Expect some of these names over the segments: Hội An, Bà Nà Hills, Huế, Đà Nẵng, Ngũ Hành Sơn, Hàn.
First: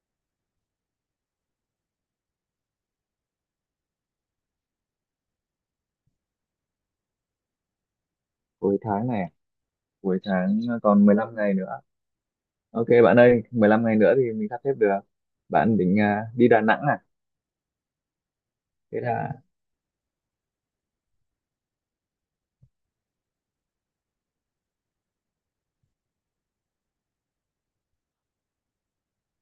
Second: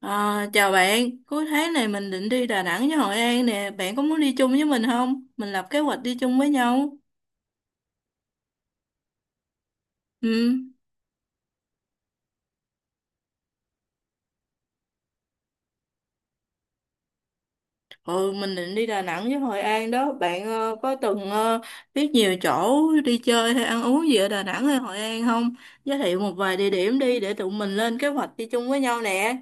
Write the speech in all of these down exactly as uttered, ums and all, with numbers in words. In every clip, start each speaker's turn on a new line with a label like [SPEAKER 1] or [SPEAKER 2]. [SPEAKER 1] À, chào bạn, cuối tháng này mình định đi Đà Nẵng với Hội An nè, bạn có muốn đi chung với mình không? Mình lập kế hoạch đi chung với nhau.
[SPEAKER 2] Cuối tháng này à? Cuối
[SPEAKER 1] Ừ,
[SPEAKER 2] tháng à, còn mười lăm ngày nữa. OK bạn ơi, mười lăm ngày nữa thì mình sắp xếp được. Bạn định à, đi Đà Nẵng à?
[SPEAKER 1] ừ mình định đi
[SPEAKER 2] Thế
[SPEAKER 1] Đà Nẵng
[SPEAKER 2] là.
[SPEAKER 1] với Hội An đó, bạn ờ, có từng ờ, biết nhiều chỗ đi chơi hay ăn uống gì ở Đà Nẵng hay Hội An không? Giới thiệu một vài địa điểm đi để tụi mình lên kế hoạch đi chung với nhau nè.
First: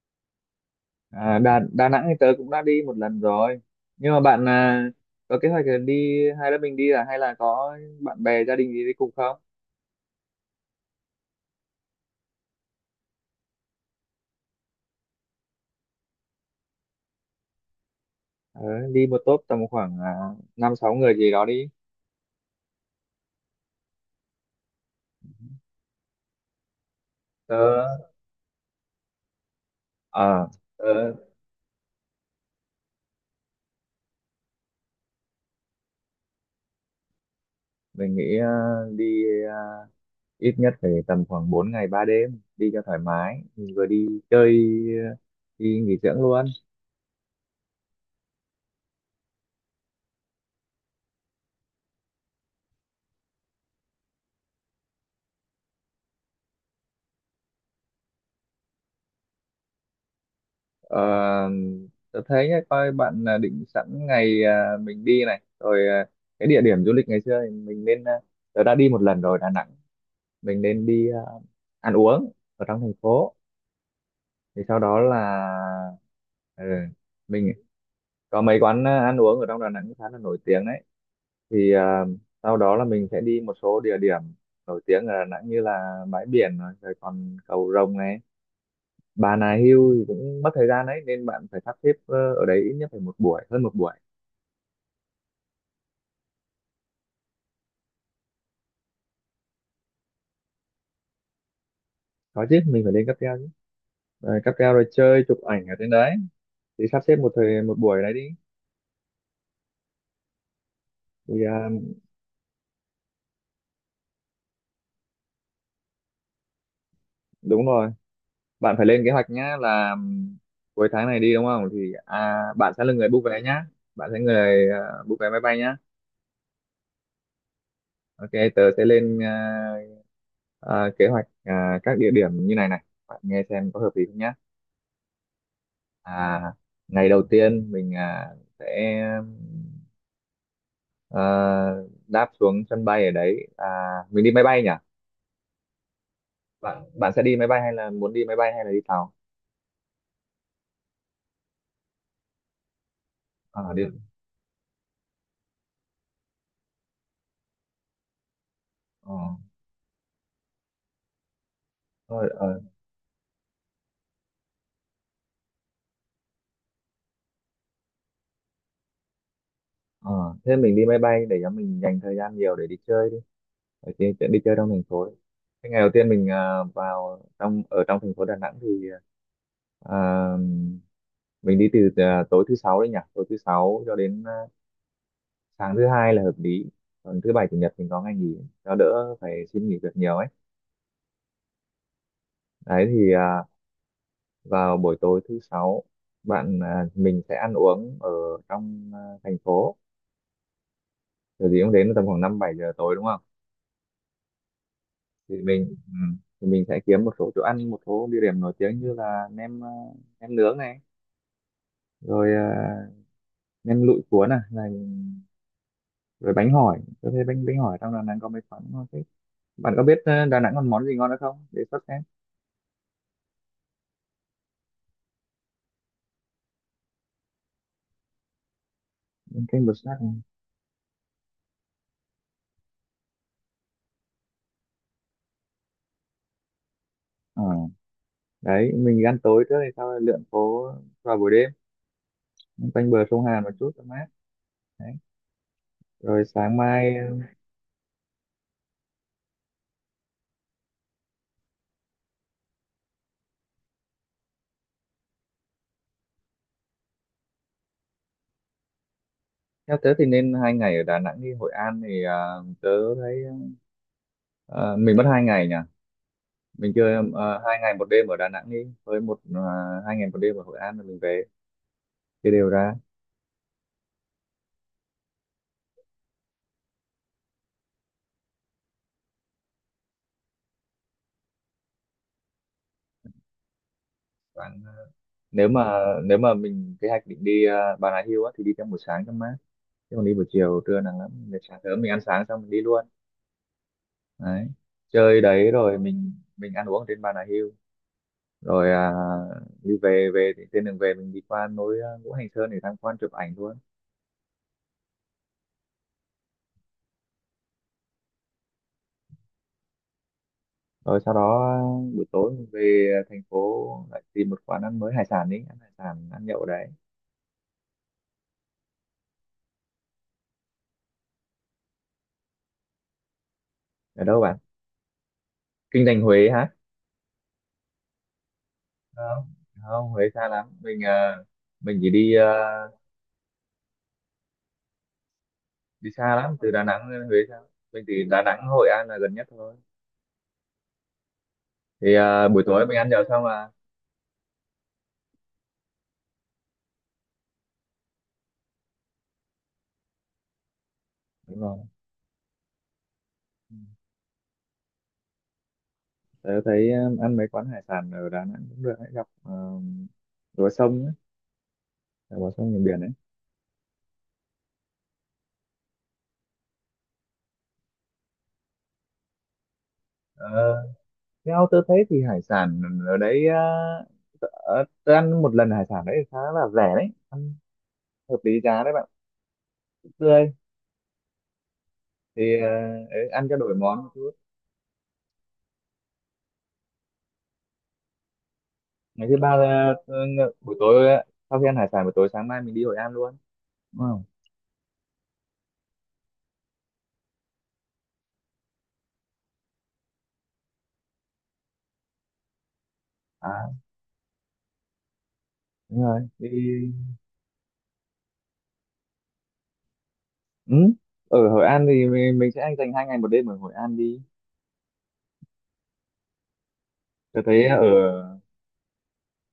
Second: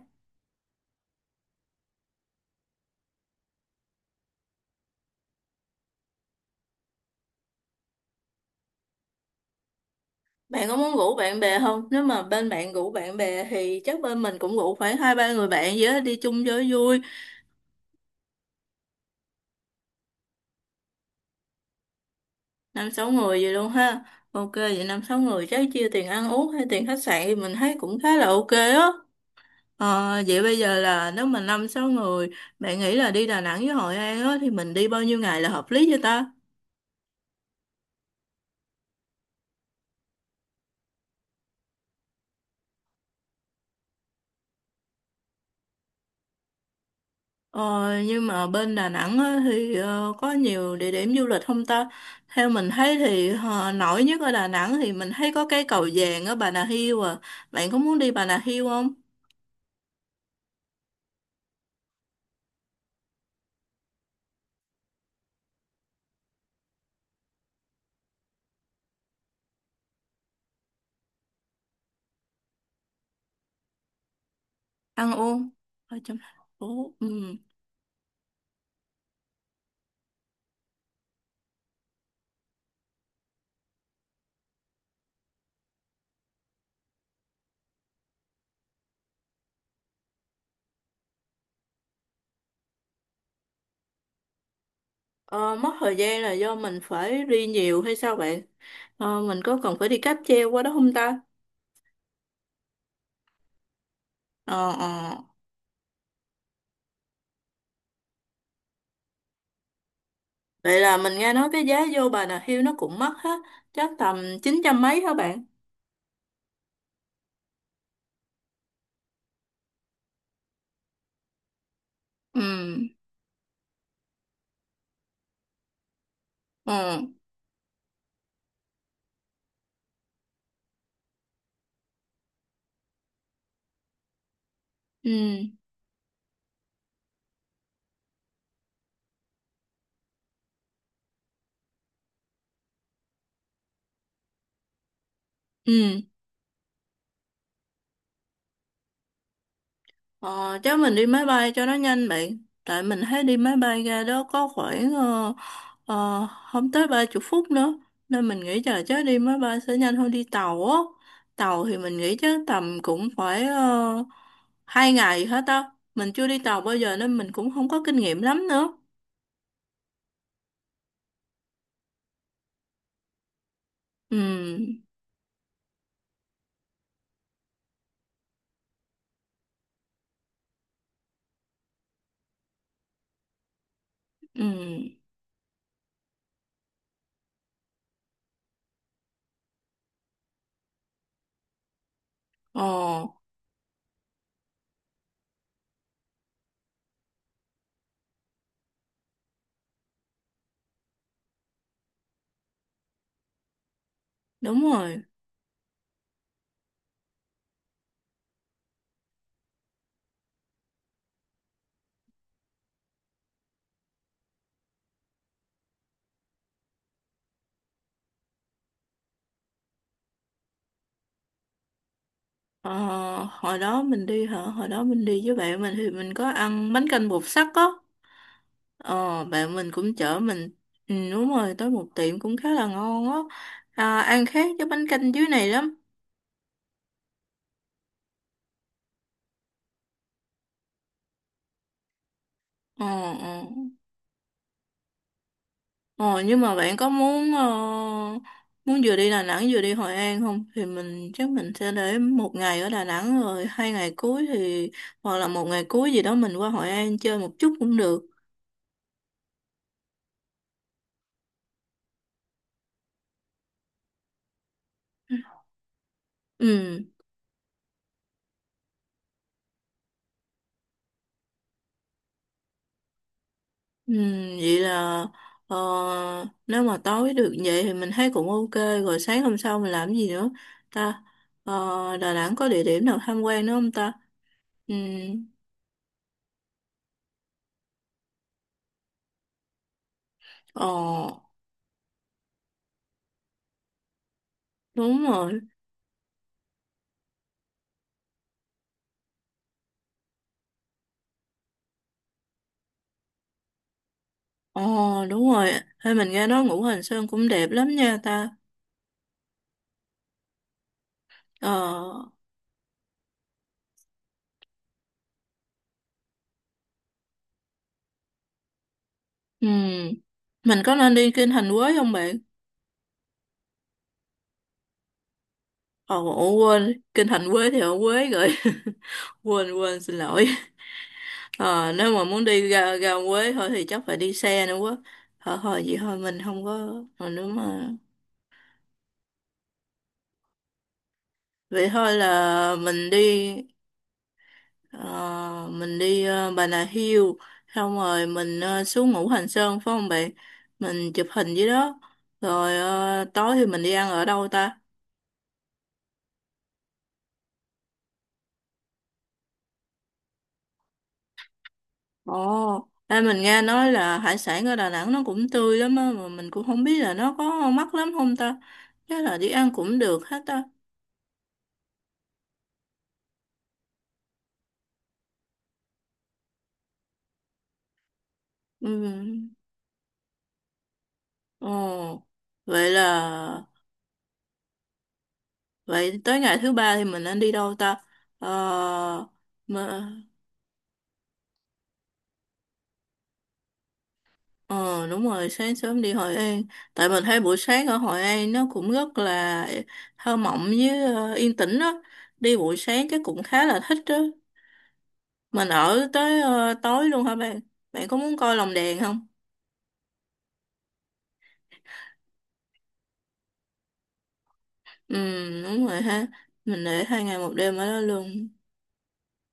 [SPEAKER 2] À, Đà Đà Nẵng thì tớ cũng đã đi một lần rồi, nhưng mà bạn à, có kế hoạch là đi hai đứa mình đi à, hay là có bạn bè gia đình gì đi cùng không?
[SPEAKER 1] Bạn có muốn rủ bạn bè không? Nếu mà bên bạn rủ bạn bè thì chắc bên mình cũng rủ khoảng hai ba người bạn gì đó đi chung cho vui.
[SPEAKER 2] Ờ, đi một tốp tầm khoảng à, năm sáu người gì đó đi.
[SPEAKER 1] Năm sáu người vậy luôn ha. Ok vậy năm sáu người chắc chia tiền ăn uống hay tiền khách sạn thì mình thấy cũng
[SPEAKER 2] Tớ
[SPEAKER 1] khá là ok á. Ờ, vậy
[SPEAKER 2] ờ
[SPEAKER 1] bây giờ là
[SPEAKER 2] tớ
[SPEAKER 1] nếu mà năm sáu người bạn nghĩ là đi Đà Nẵng với Hội An á thì mình đi bao nhiêu ngày là hợp lý cho ta?
[SPEAKER 2] Mình nghĩ à, đi à, ít nhất phải tầm khoảng bốn ngày ba đêm, đi cho thoải mái, mình vừa đi chơi đi nghỉ dưỡng luôn.
[SPEAKER 1] ờ, nhưng mà bên Đà Nẵng á thì ờ, có nhiều địa điểm du lịch không ta? Theo mình thấy thì ờ, nổi nhất ở Đà Nẵng thì mình thấy có cái cầu vàng ở Bà Nà Hills à. Bạn có muốn đi Bà Nà Hills không?
[SPEAKER 2] Ờ, tôi thấy nhá, coi bạn là định sẵn ngày à, mình đi này rồi, à, cái địa điểm du lịch ngày xưa thì mình nên à, tôi đã đi một lần rồi Đà Nẵng. Mình nên đi à, ăn uống ở trong thành phố, thì sau đó
[SPEAKER 1] Ăn
[SPEAKER 2] là.
[SPEAKER 1] uống ở trong thành
[SPEAKER 2] Ừ,
[SPEAKER 1] phố. Ừ.
[SPEAKER 2] mình có mấy quán à, ăn uống ở trong Đà Nẵng khá là nổi tiếng đấy, thì à, sau đó là mình sẽ đi một số địa điểm nổi tiếng ở Đà Nẵng như là bãi biển này, rồi còn cầu Rồng này. Bà Nà Hills thì cũng mất thời gian đấy nên bạn phải sắp xếp, ờ, ở đấy ít nhất phải một buổi, hơn một buổi.
[SPEAKER 1] Ờ, mất thời gian là do mình phải đi nhiều hay sao bạn? Ờ, mình có cần phải đi cáp treo qua đó không ta?
[SPEAKER 2] Có chứ, mình phải lên cáp treo chứ. Rồi cáp
[SPEAKER 1] Ờ,
[SPEAKER 2] treo rồi
[SPEAKER 1] ờ.
[SPEAKER 2] chơi chụp ảnh ở trên đấy, thì sắp xếp một thời một buổi đấy đi.
[SPEAKER 1] Vậy là mình nghe
[SPEAKER 2] thì
[SPEAKER 1] nói cái
[SPEAKER 2] à,
[SPEAKER 1] giá vô Bà Nà Hills nó cũng mắc hết, chắc tầm chín trăm mấy hả bạn?
[SPEAKER 2] Đúng rồi. Bạn phải lên kế hoạch nhá, là ừm, cuối tháng này đi đúng không, thì à,
[SPEAKER 1] Ừ,
[SPEAKER 2] bạn sẽ là người book vé nhá. Bạn sẽ người à, book vé máy bay nhá.
[SPEAKER 1] ừ,
[SPEAKER 2] OK tớ sẽ lên à, à, kế hoạch, à, các địa điểm như này này bạn nghe xem có hợp lý không nhé.
[SPEAKER 1] ừ,
[SPEAKER 2] à, Ngày đầu tiên mình à, sẽ à, đáp xuống sân bay ở đấy, à, mình đi máy bay nhỉ?
[SPEAKER 1] ừ.
[SPEAKER 2] Bạn bạn sẽ đi máy bay, hay là muốn đi máy bay, hay là đi tàu?
[SPEAKER 1] Ờ, chắc mình đi máy bay cho nó nhanh bạn. Tại mình thấy đi máy
[SPEAKER 2] À,
[SPEAKER 1] bay
[SPEAKER 2] đi,
[SPEAKER 1] ra đó có khoảng ờ, ờ, không tới ba chục phút nữa. Nên mình nghĩ là chắc
[SPEAKER 2] ờ,
[SPEAKER 1] đi máy bay sẽ nhanh hơn đi tàu á. Tàu thì mình nghĩ
[SPEAKER 2] thôi,
[SPEAKER 1] chắc
[SPEAKER 2] ờ,
[SPEAKER 1] tầm cũng phải uh, 2 ngày hết á. Mình chưa đi tàu bao giờ nên mình cũng không có kinh nghiệm lắm nữa.
[SPEAKER 2] ờ. Thế mình đi máy bay để cho mình dành thời gian nhiều để đi chơi đi, ở đi, để đi chơi trong thành
[SPEAKER 1] Ừ,
[SPEAKER 2] phố cái. Ngày đầu tiên mình à, vào trong, ở trong thành phố Đà Nẵng thì à, mình đi từ à, tối thứ sáu đấy nhỉ, tối thứ sáu cho đến à,
[SPEAKER 1] ừ,
[SPEAKER 2] sáng thứ hai là hợp lý. Còn thứ bảy chủ nhật mình có ngày nghỉ, cho đỡ phải xin nghỉ việc nhiều ấy. Đấy
[SPEAKER 1] ờ,
[SPEAKER 2] thì à, vào buổi tối thứ sáu bạn à, mình sẽ ăn uống ở trong à, thành phố. Kiểu gì cũng đến tầm khoảng năm bảy giờ tối, đúng không?
[SPEAKER 1] đúng rồi.
[SPEAKER 2] thì mình ừ, thì mình sẽ kiếm một số chỗ ăn, một số địa điểm nổi tiếng như là nem, à, nem nướng này, rồi à, nem lụi cuốn này, này, rồi bánh hỏi, tôi thấy bánh bánh hỏi trong Đà Nẵng có mấy quán ngon thế. Bạn có biết ờ, Đà Nẵng còn món gì ngon nữa không để sắp xếp?
[SPEAKER 1] Ờ, hồi đó mình đi hả? Hồi đó mình đi với bạn mình thì mình có ăn bánh canh bột sắt á. Ờ, bạn
[SPEAKER 2] Canh
[SPEAKER 1] mình
[SPEAKER 2] bờ
[SPEAKER 1] cũng
[SPEAKER 2] sát này.
[SPEAKER 1] chở mình. Ừ, đúng rồi tới một tiệm cũng khá là ngon á. À, ăn khác với bánh canh dưới này lắm.
[SPEAKER 2] Ờ, đấy mình ăn tối trước hay sau lượn phố vào buổi đêm,
[SPEAKER 1] Ờ,
[SPEAKER 2] quanh bờ sông
[SPEAKER 1] ờ.
[SPEAKER 2] Hàn một chút cho mát. Đấy.
[SPEAKER 1] ờ
[SPEAKER 2] Rồi
[SPEAKER 1] nhưng mà
[SPEAKER 2] sáng
[SPEAKER 1] bạn có
[SPEAKER 2] mai, ờ,
[SPEAKER 1] muốn ờ, muốn vừa đi Đà Nẵng vừa đi Hội An không thì mình chắc mình sẽ để một ngày ở Đà Nẵng rồi hai ngày cuối thì hoặc là một ngày cuối gì đó mình qua Hội An chơi một chút cũng được.
[SPEAKER 2] theo tớ thì nên hai ngày ở Đà Nẵng, đi Hội An thì ờ, tớ thấy, ờ, mình mất hai ngày nhỉ. Mình
[SPEAKER 1] Ừ.
[SPEAKER 2] chưa, ờ, hai ngày một đêm ở Đà Nẵng đi, với một, ờ, hai ngày một đêm ở Hội An rồi mình về, chia đều ra.
[SPEAKER 1] Ừ, vậy là ờ, nếu mà tối được vậy thì mình thấy cũng ok. Rồi sáng hôm sau mình làm gì nữa ta? Ờ, Đà Nẵng có địa điểm nào tham quan nữa không ta?
[SPEAKER 2] Khoảng-
[SPEAKER 1] Ừ,
[SPEAKER 2] nếu mà nếu mà mình kế hoạch định đi ờ, Bà Nà Hills á, thì đi trong buổi sáng cho mát, chứ còn đi buổi chiều
[SPEAKER 1] ờ,
[SPEAKER 2] trưa nắng lắm. Để sáng sớm mình ăn sáng xong mình đi luôn. Đấy,
[SPEAKER 1] đúng
[SPEAKER 2] chơi
[SPEAKER 1] rồi.
[SPEAKER 2] đấy rồi mình mình ăn uống ở trên Bà Nà Hills, rồi à, đi về về thì trên đường về mình đi qua núi, à, Ngũ Hành Sơn, để tham quan chụp ảnh luôn.
[SPEAKER 1] Ờ, đúng rồi. Hay mình nghe nói Ngũ Hành Sơn cũng đẹp lắm nha ta.
[SPEAKER 2] Rồi sau đó
[SPEAKER 1] Ờ,
[SPEAKER 2] à, buổi tối mình về thành phố, lại tìm một quán ăn mới, hải sản, đi ăn hải sản, ăn nhậu đấy.
[SPEAKER 1] ừ, mình có nên đi Kinh Thành Quế không bạn?
[SPEAKER 2] Ở đâu bạn? Kinh Thành
[SPEAKER 1] Ồ,
[SPEAKER 2] Huế
[SPEAKER 1] ủa,
[SPEAKER 2] hả?
[SPEAKER 1] quên Kinh Thành Quế thì ở Quế rồi.
[SPEAKER 2] Không.
[SPEAKER 1] Quên, quên,
[SPEAKER 2] Không,
[SPEAKER 1] xin
[SPEAKER 2] Huế
[SPEAKER 1] lỗi.
[SPEAKER 2] xa lắm, mình à,
[SPEAKER 1] Ờ,
[SPEAKER 2] mình chỉ
[SPEAKER 1] nếu mà
[SPEAKER 2] đi
[SPEAKER 1] muốn
[SPEAKER 2] à,
[SPEAKER 1] đi ra, ra Huế thôi thì chắc phải đi xe nữa quá. Thôi thôi vậy
[SPEAKER 2] đi
[SPEAKER 1] thôi
[SPEAKER 2] xa
[SPEAKER 1] mình
[SPEAKER 2] lắm,
[SPEAKER 1] không
[SPEAKER 2] từ Đà
[SPEAKER 1] có.
[SPEAKER 2] Nẵng
[SPEAKER 1] Mà
[SPEAKER 2] đến Huế
[SPEAKER 1] nếu
[SPEAKER 2] xa.
[SPEAKER 1] mà
[SPEAKER 2] Mình thì Đà Nẵng Hội An là gần nhất thôi.
[SPEAKER 1] vậy thôi
[SPEAKER 2] Thì à, buổi
[SPEAKER 1] là
[SPEAKER 2] tối mình ăn
[SPEAKER 1] mình
[SPEAKER 2] nhậu xong
[SPEAKER 1] đi
[SPEAKER 2] là
[SPEAKER 1] ờ, mình đi ờ, Bà Nà Hills xong rồi mình ờ, xuống Ngũ Hành Sơn phải không bạn? Mình chụp hình
[SPEAKER 2] đúng
[SPEAKER 1] dưới
[SPEAKER 2] rồi.
[SPEAKER 1] đó. Rồi ờ, tối thì mình đi ăn ở đâu ta?
[SPEAKER 2] Tớ thấy um, ăn mấy quán hải sản ở Đà Nẵng cũng được, hãy gặp, um, lúa sông ấy,
[SPEAKER 1] Ồ,
[SPEAKER 2] là lúa sông miền biển ấy.
[SPEAKER 1] đây mình nghe nói là hải sản ở Đà Nẵng nó cũng tươi lắm á mà mình cũng không biết là nó có mắc lắm không ta. Chắc là đi ăn cũng được hết
[SPEAKER 2] Ờ,
[SPEAKER 1] ta.
[SPEAKER 2] theo tớ thấy thì hải sản ở đấy, uh, tớ, ờ, tớ ăn một lần hải sản đấy khá là rẻ đấy, ăn hợp lý giá
[SPEAKER 1] Ừ.
[SPEAKER 2] đấy bạn, cũng tươi.
[SPEAKER 1] Ồ,
[SPEAKER 2] thì ờ,
[SPEAKER 1] vậy là
[SPEAKER 2] Ấy, ăn cho đổi món một chút.
[SPEAKER 1] vậy tới ngày thứ ba thì mình nên đi đâu ta? Ờ,
[SPEAKER 2] Ngày thứ ba là,
[SPEAKER 1] mà,
[SPEAKER 2] ờ, ng- buổi tối, ờ, sau khi ăn hải sản buổi tối, sáng mai mình đi Hội An luôn. Đúng không?
[SPEAKER 1] ờ đúng rồi, sáng sớm đi Hội An. Tại mình thấy buổi sáng ở Hội An nó cũng rất là thơ mộng với ờ, yên tĩnh đó. Đi buổi sáng chắc cũng khá
[SPEAKER 2] À,
[SPEAKER 1] là thích đó. Mình
[SPEAKER 2] đúng
[SPEAKER 1] ở
[SPEAKER 2] rồi.
[SPEAKER 1] tới ờ,
[SPEAKER 2] Đi.
[SPEAKER 1] tối luôn hả bạn? Bạn có muốn coi lồng đèn không?
[SPEAKER 2] Ừ. Ở Hội An thì mình, mình sẽ anh dành hai ngày một đêm ở Hội An đi.
[SPEAKER 1] Ừ, đúng rồi ha. Mình để hai ngày
[SPEAKER 2] Tớ
[SPEAKER 1] một
[SPEAKER 2] thấy
[SPEAKER 1] đêm
[SPEAKER 2] ở
[SPEAKER 1] ở đó luôn.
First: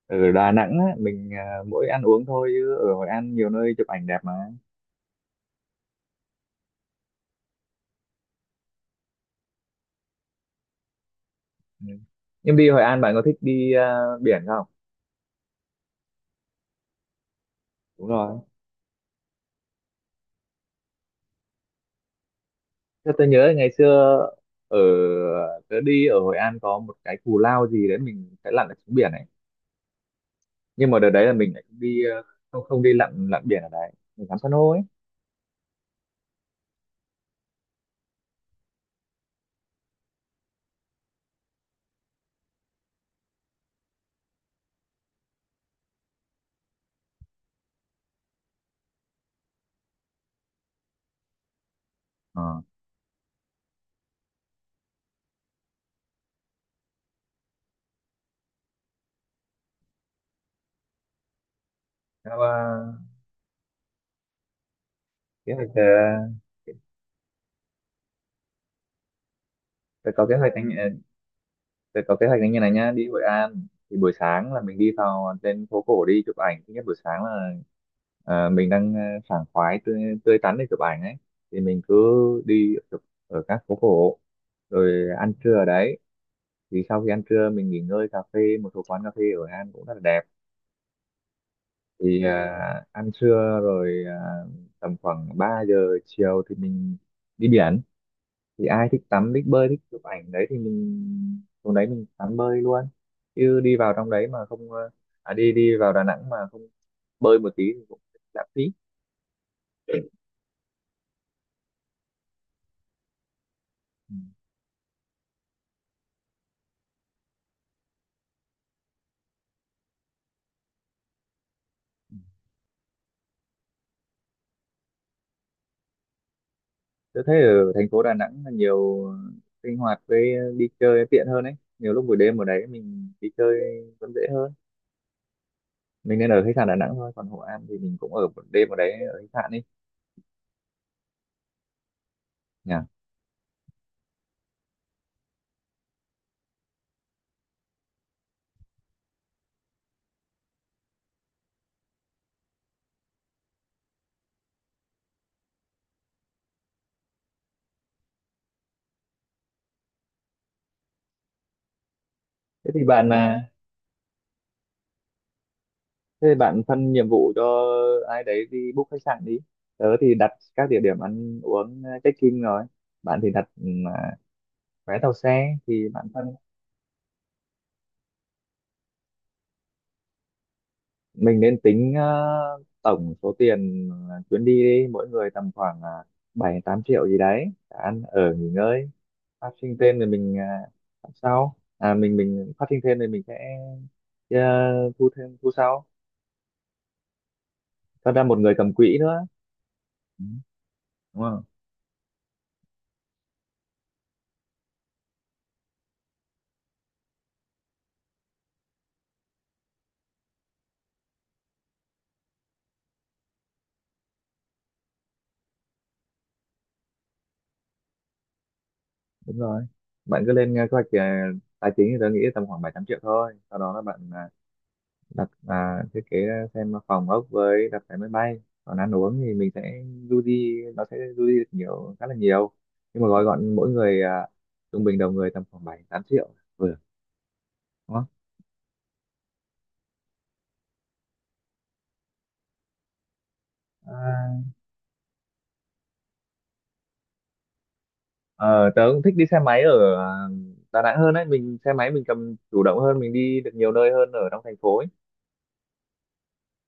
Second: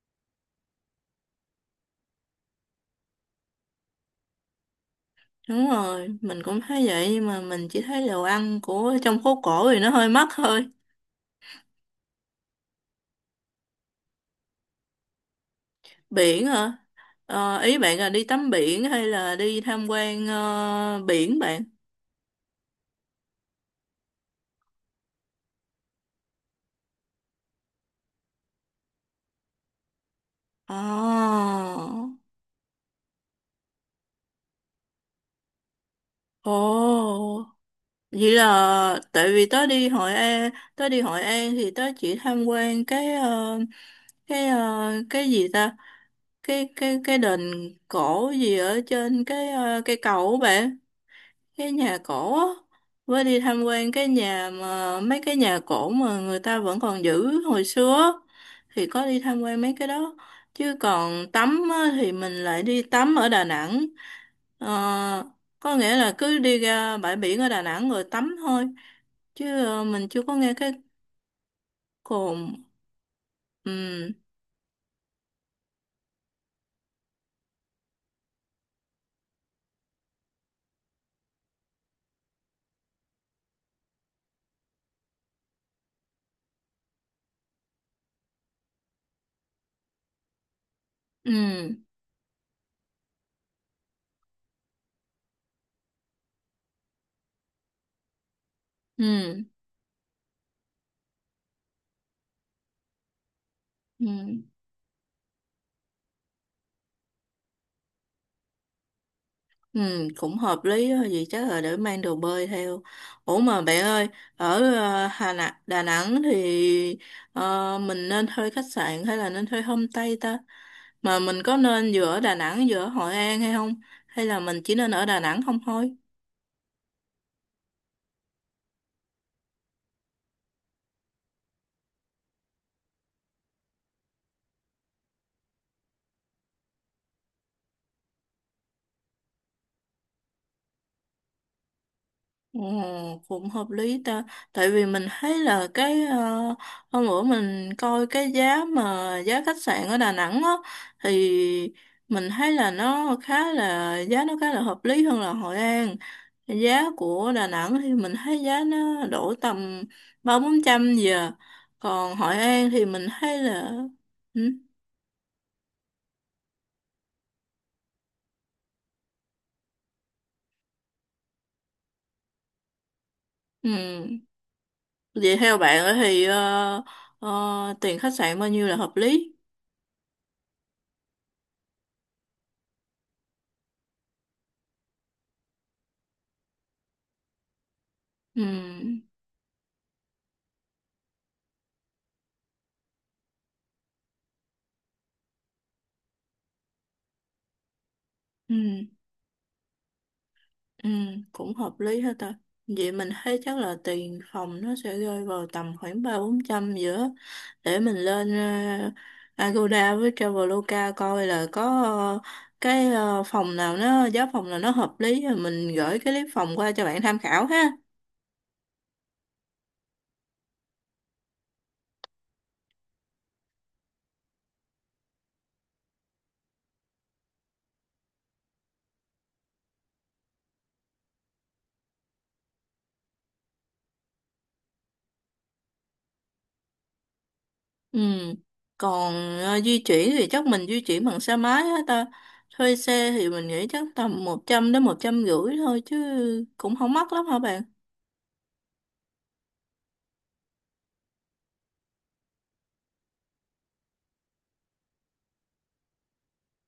[SPEAKER 2] ở Đà Nẵng á, mình à, mỗi ăn uống thôi, chứ ở Hội An nhiều nơi chụp ảnh đẹp mà.
[SPEAKER 1] Đúng rồi, mình cũng thấy vậy nhưng mà mình chỉ thấy đồ ăn của trong phố cổ thì nó hơi mắc thôi.
[SPEAKER 2] Ừ. Nhưng đi Hội An bạn có thích đi à, biển không?
[SPEAKER 1] Biển hả? Ờ, ý bạn là
[SPEAKER 2] Đúng
[SPEAKER 1] đi
[SPEAKER 2] rồi.
[SPEAKER 1] tắm biển hay là đi tham quan ờ, biển bạn?
[SPEAKER 2] Thế tôi nhớ ngày xưa, ở tớ đi ở Hội An có một cái cù lao gì đấy mình phải lặn ở xuống biển này,
[SPEAKER 1] Ồ,
[SPEAKER 2] nhưng mà đợt đấy là mình lại không đi à, không không đi lặn lặn biển ở đấy, mình ngắm san hô ấy.
[SPEAKER 1] ồ, vậy là tại vì tớ đi Hội An, tớ đi Hội An thì tớ chỉ tham quan cái ờ, cái ờ, cái gì ta? Cái cái cái đền cổ gì ở trên cái ờ, cây cầu á bạn. Cái nhà cổ á
[SPEAKER 2] Ờ.
[SPEAKER 1] với đi tham quan cái nhà mà mấy cái nhà cổ mà người ta vẫn còn giữ hồi xưa á, thì có đi tham quan mấy cái đó chứ còn tắm á, thì
[SPEAKER 2] Thế
[SPEAKER 1] mình
[SPEAKER 2] mà
[SPEAKER 1] lại đi tắm ở Đà Nẵng. Ờ,
[SPEAKER 2] kế hoạch,
[SPEAKER 1] có
[SPEAKER 2] ờ,
[SPEAKER 1] nghĩa là cứ đi ra bãi biển ở Đà Nẵng rồi tắm thôi chứ ờ, mình
[SPEAKER 2] tớ
[SPEAKER 1] chưa
[SPEAKER 2] có
[SPEAKER 1] có
[SPEAKER 2] kế hoạch,
[SPEAKER 1] nghe
[SPEAKER 2] anh
[SPEAKER 1] cái
[SPEAKER 2] à, tôi có kế hoạch
[SPEAKER 1] cồn.
[SPEAKER 2] là như này nhá: đi Hội An thì
[SPEAKER 1] Ừ.
[SPEAKER 2] buổi sáng là mình đi vào trên phố cổ đi chụp ảnh. Thứ nhất buổi sáng là à, mình đang à, sảng khoái, tươi, tươi tắn để chụp ảnh ấy, thì mình cứ đi chụp ở các phố cổ, rồi ăn trưa ở đấy. Thì sau khi ăn trưa mình nghỉ ngơi, cà phê, một số quán cà phê ở Hội An cũng rất là đẹp.
[SPEAKER 1] Ừ.
[SPEAKER 2] Thì à, ăn trưa rồi, à, tầm khoảng ba giờ chiều thì mình đi biển. Thì ai thích tắm
[SPEAKER 1] Ừ.
[SPEAKER 2] thích bơi thích chụp ảnh đấy thì mình xuống đấy mình tắm bơi luôn, chứ đi vào trong đấy
[SPEAKER 1] Ừ.
[SPEAKER 2] mà không, ờ, à, đi đi vào Đà Nẵng mà không bơi một tí thì cũng lãng phí.
[SPEAKER 1] Ừ, cũng hợp lý đó, vậy chắc là để mang đồ bơi theo. Ủa mà bạn ơi,
[SPEAKER 2] Ừ.
[SPEAKER 1] ở ờ, Hà Nẵng, Đà Nẵng thì ờ, mình nên thuê khách sạn hay là nên thuê homestay ta? Mà mình có nên vừa ở Đà Nẵng vừa ở Hội An hay không? Hay là mình chỉ nên ở Đà Nẵng không thôi?
[SPEAKER 2] Tôi thấy ở thành phố Đà Nẵng là nhiều sinh hoạt với đi chơi tiện hơn ấy, nhiều lúc buổi đêm ở đấy mình đi chơi vẫn dễ hơn, mình nên ở khách sạn Đà Nẵng thôi, còn Hội An thì mình cũng ở một đêm ở đấy ở khách sạn đi
[SPEAKER 1] Ồ,
[SPEAKER 2] nhỉ?
[SPEAKER 1] cũng hợp lý ta. Tại vì mình thấy là cái ờ, hôm bữa mình coi cái giá mà giá khách sạn ở Đà Nẵng á thì mình thấy là nó khá là giá nó khá là hợp lý hơn là Hội An. Giá của Đà Nẵng thì mình thấy giá nó đổ tầm ba bốn trăm giờ. Còn Hội An
[SPEAKER 2] thế
[SPEAKER 1] thì
[SPEAKER 2] thì
[SPEAKER 1] mình
[SPEAKER 2] bạn
[SPEAKER 1] thấy
[SPEAKER 2] là
[SPEAKER 1] là. Ừ.
[SPEAKER 2] Thế bạn phân nhiệm vụ cho ai đấy đi book khách sạn đi. Tớ thì đặt các địa điểm ăn uống, ờ, check-in rồi. Bạn thì đặt
[SPEAKER 1] Ừ.
[SPEAKER 2] ừm, à, vé tàu
[SPEAKER 1] Vậy
[SPEAKER 2] xe
[SPEAKER 1] theo bạn
[SPEAKER 2] thì
[SPEAKER 1] á
[SPEAKER 2] bạn
[SPEAKER 1] thì ờ,
[SPEAKER 2] phân.
[SPEAKER 1] ờ, tiền khách sạn bao nhiêu là hợp lý?
[SPEAKER 2] Mình nên tính ờ, tổng số tiền, ờ, chuyến đi đi, mỗi người tầm khoảng, uh, bảy tám triệu gì đấy, cả ăn ở
[SPEAKER 1] Ừ.
[SPEAKER 2] nghỉ ngơi. Phát sinh thêm thì mình, ờ, làm sau. À, mình mình phát sinh thêm thì mình sẽ, ờ, thu thêm, thu sau. Cho ra một người cầm
[SPEAKER 1] Ừ.
[SPEAKER 2] quỹ nữa. Ừ,
[SPEAKER 1] Ừ,
[SPEAKER 2] đúng,
[SPEAKER 1] cũng hợp lý hết ta. Vậy mình thấy chắc là tiền phòng nó sẽ rơi vào tầm khoảng ba bốn trăm giữa để mình lên ờ, Agoda với Traveloka coi là có ờ, cái ờ, phòng nào nó giá phòng nào nó hợp lý rồi mình gửi cái clip phòng qua cho bạn tham khảo ha.
[SPEAKER 2] đúng rồi. Bạn cứ lên à, kế hoạch, à, tài chính thì tôi nghĩ tầm khoảng bảy tám triệu thôi, sau đó là bạn à, đặt, à, thiết kế ra xem phòng ốc với đặt vé máy bay, còn ăn uống thì mình sẽ du đi, nó sẽ du đi được nhiều, khá là nhiều, nhưng mà gói gọn mỗi người à, trung bình đầu người tầm khoảng bảy tám triệu, vừa, đúng
[SPEAKER 1] Ừ.
[SPEAKER 2] không?
[SPEAKER 1] Còn ờ, di chuyển thì chắc mình di chuyển bằng xe máy hết ta. Thuê xe thì mình nghĩ chắc tầm một
[SPEAKER 2] à,
[SPEAKER 1] trăm đến một trăm rưỡi thôi chứ cũng không mắc lắm hả bạn?
[SPEAKER 2] ờ, Tớ cũng thích đi xe máy ở à, Đà Nẵng hơn, đấy mình xe máy mình cầm chủ động hơn, mình đi được nhiều nơi hơn ở trong thành phố ấy.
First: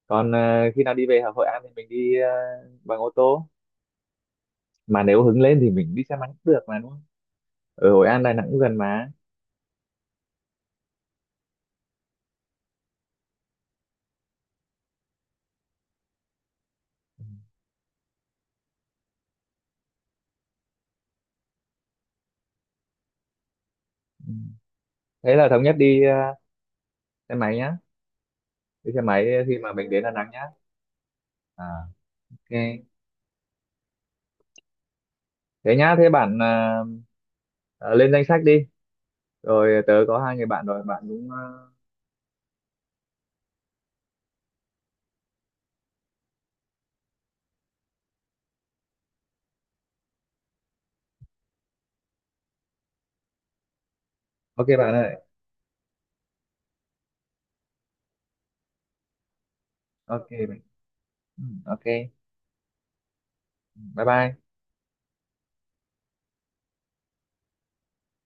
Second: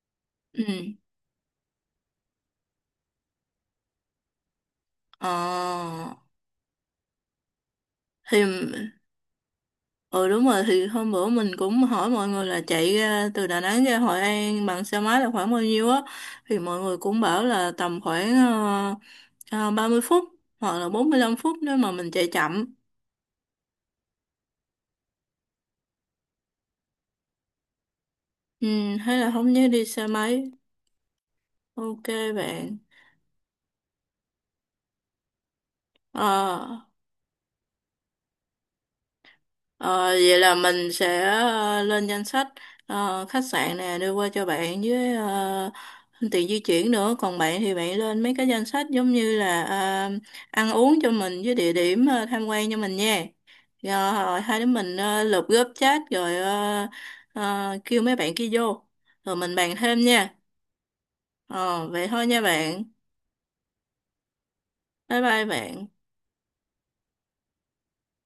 [SPEAKER 2] Còn
[SPEAKER 1] Ừ.
[SPEAKER 2] à, khi nào đi về Hà Hội An thì mình đi à, bằng ô tô, mà nếu
[SPEAKER 1] Ờ
[SPEAKER 2] hứng lên thì mình đi xe máy cũng được mà, đúng không? Ở Hội An Đà
[SPEAKER 1] thì.
[SPEAKER 2] Nẵng cũng gần mà.
[SPEAKER 1] Ừ đúng rồi thì hôm bữa mình cũng hỏi mọi người là chạy ra từ Đà Nẵng ra Hội An bằng xe máy là khoảng bao nhiêu á thì mọi người cũng bảo là tầm khoảng ờ, ờ, 30 phút hoặc là bốn mươi lăm phút nếu mà mình chạy chậm.
[SPEAKER 2] Thế là thống nhất đi, ờ, xe máy nhá, đi
[SPEAKER 1] Ừ,
[SPEAKER 2] xe
[SPEAKER 1] hay
[SPEAKER 2] máy
[SPEAKER 1] là không
[SPEAKER 2] khi
[SPEAKER 1] nhớ
[SPEAKER 2] mà
[SPEAKER 1] đi
[SPEAKER 2] mình đến
[SPEAKER 1] xe
[SPEAKER 2] Đà Nẵng nhá.
[SPEAKER 1] máy.
[SPEAKER 2] à
[SPEAKER 1] Ok bạn.
[SPEAKER 2] OK. Thế nhá, thế bạn, ờ,
[SPEAKER 1] Ờ.
[SPEAKER 2] ờ, lên danh sách đi, rồi
[SPEAKER 1] Ờ,
[SPEAKER 2] tớ có hai
[SPEAKER 1] vậy
[SPEAKER 2] người
[SPEAKER 1] là
[SPEAKER 2] bạn rồi,
[SPEAKER 1] mình
[SPEAKER 2] bạn
[SPEAKER 1] sẽ
[SPEAKER 2] cũng, ờ,
[SPEAKER 1] ờ, lên danh sách ờ, khách sạn nè đưa qua cho bạn với ờ, tiền di chuyển nữa. Còn bạn thì bạn lên mấy cái danh sách giống như là ờ, ăn uống cho mình với địa điểm ờ, tham quan cho mình nha. Rồi ờ, hai đứa
[SPEAKER 2] OK bạn
[SPEAKER 1] mình
[SPEAKER 2] ơi.
[SPEAKER 1] ờ, lập group chat rồi ờ, ờ, kêu mấy bạn kia vô. Rồi mình bàn thêm
[SPEAKER 2] OK
[SPEAKER 1] nha.
[SPEAKER 2] bạn. Ừ, OK.
[SPEAKER 1] Ờ, vậy thôi nha bạn.
[SPEAKER 2] Bye bye.
[SPEAKER 1] Bye bye bạn.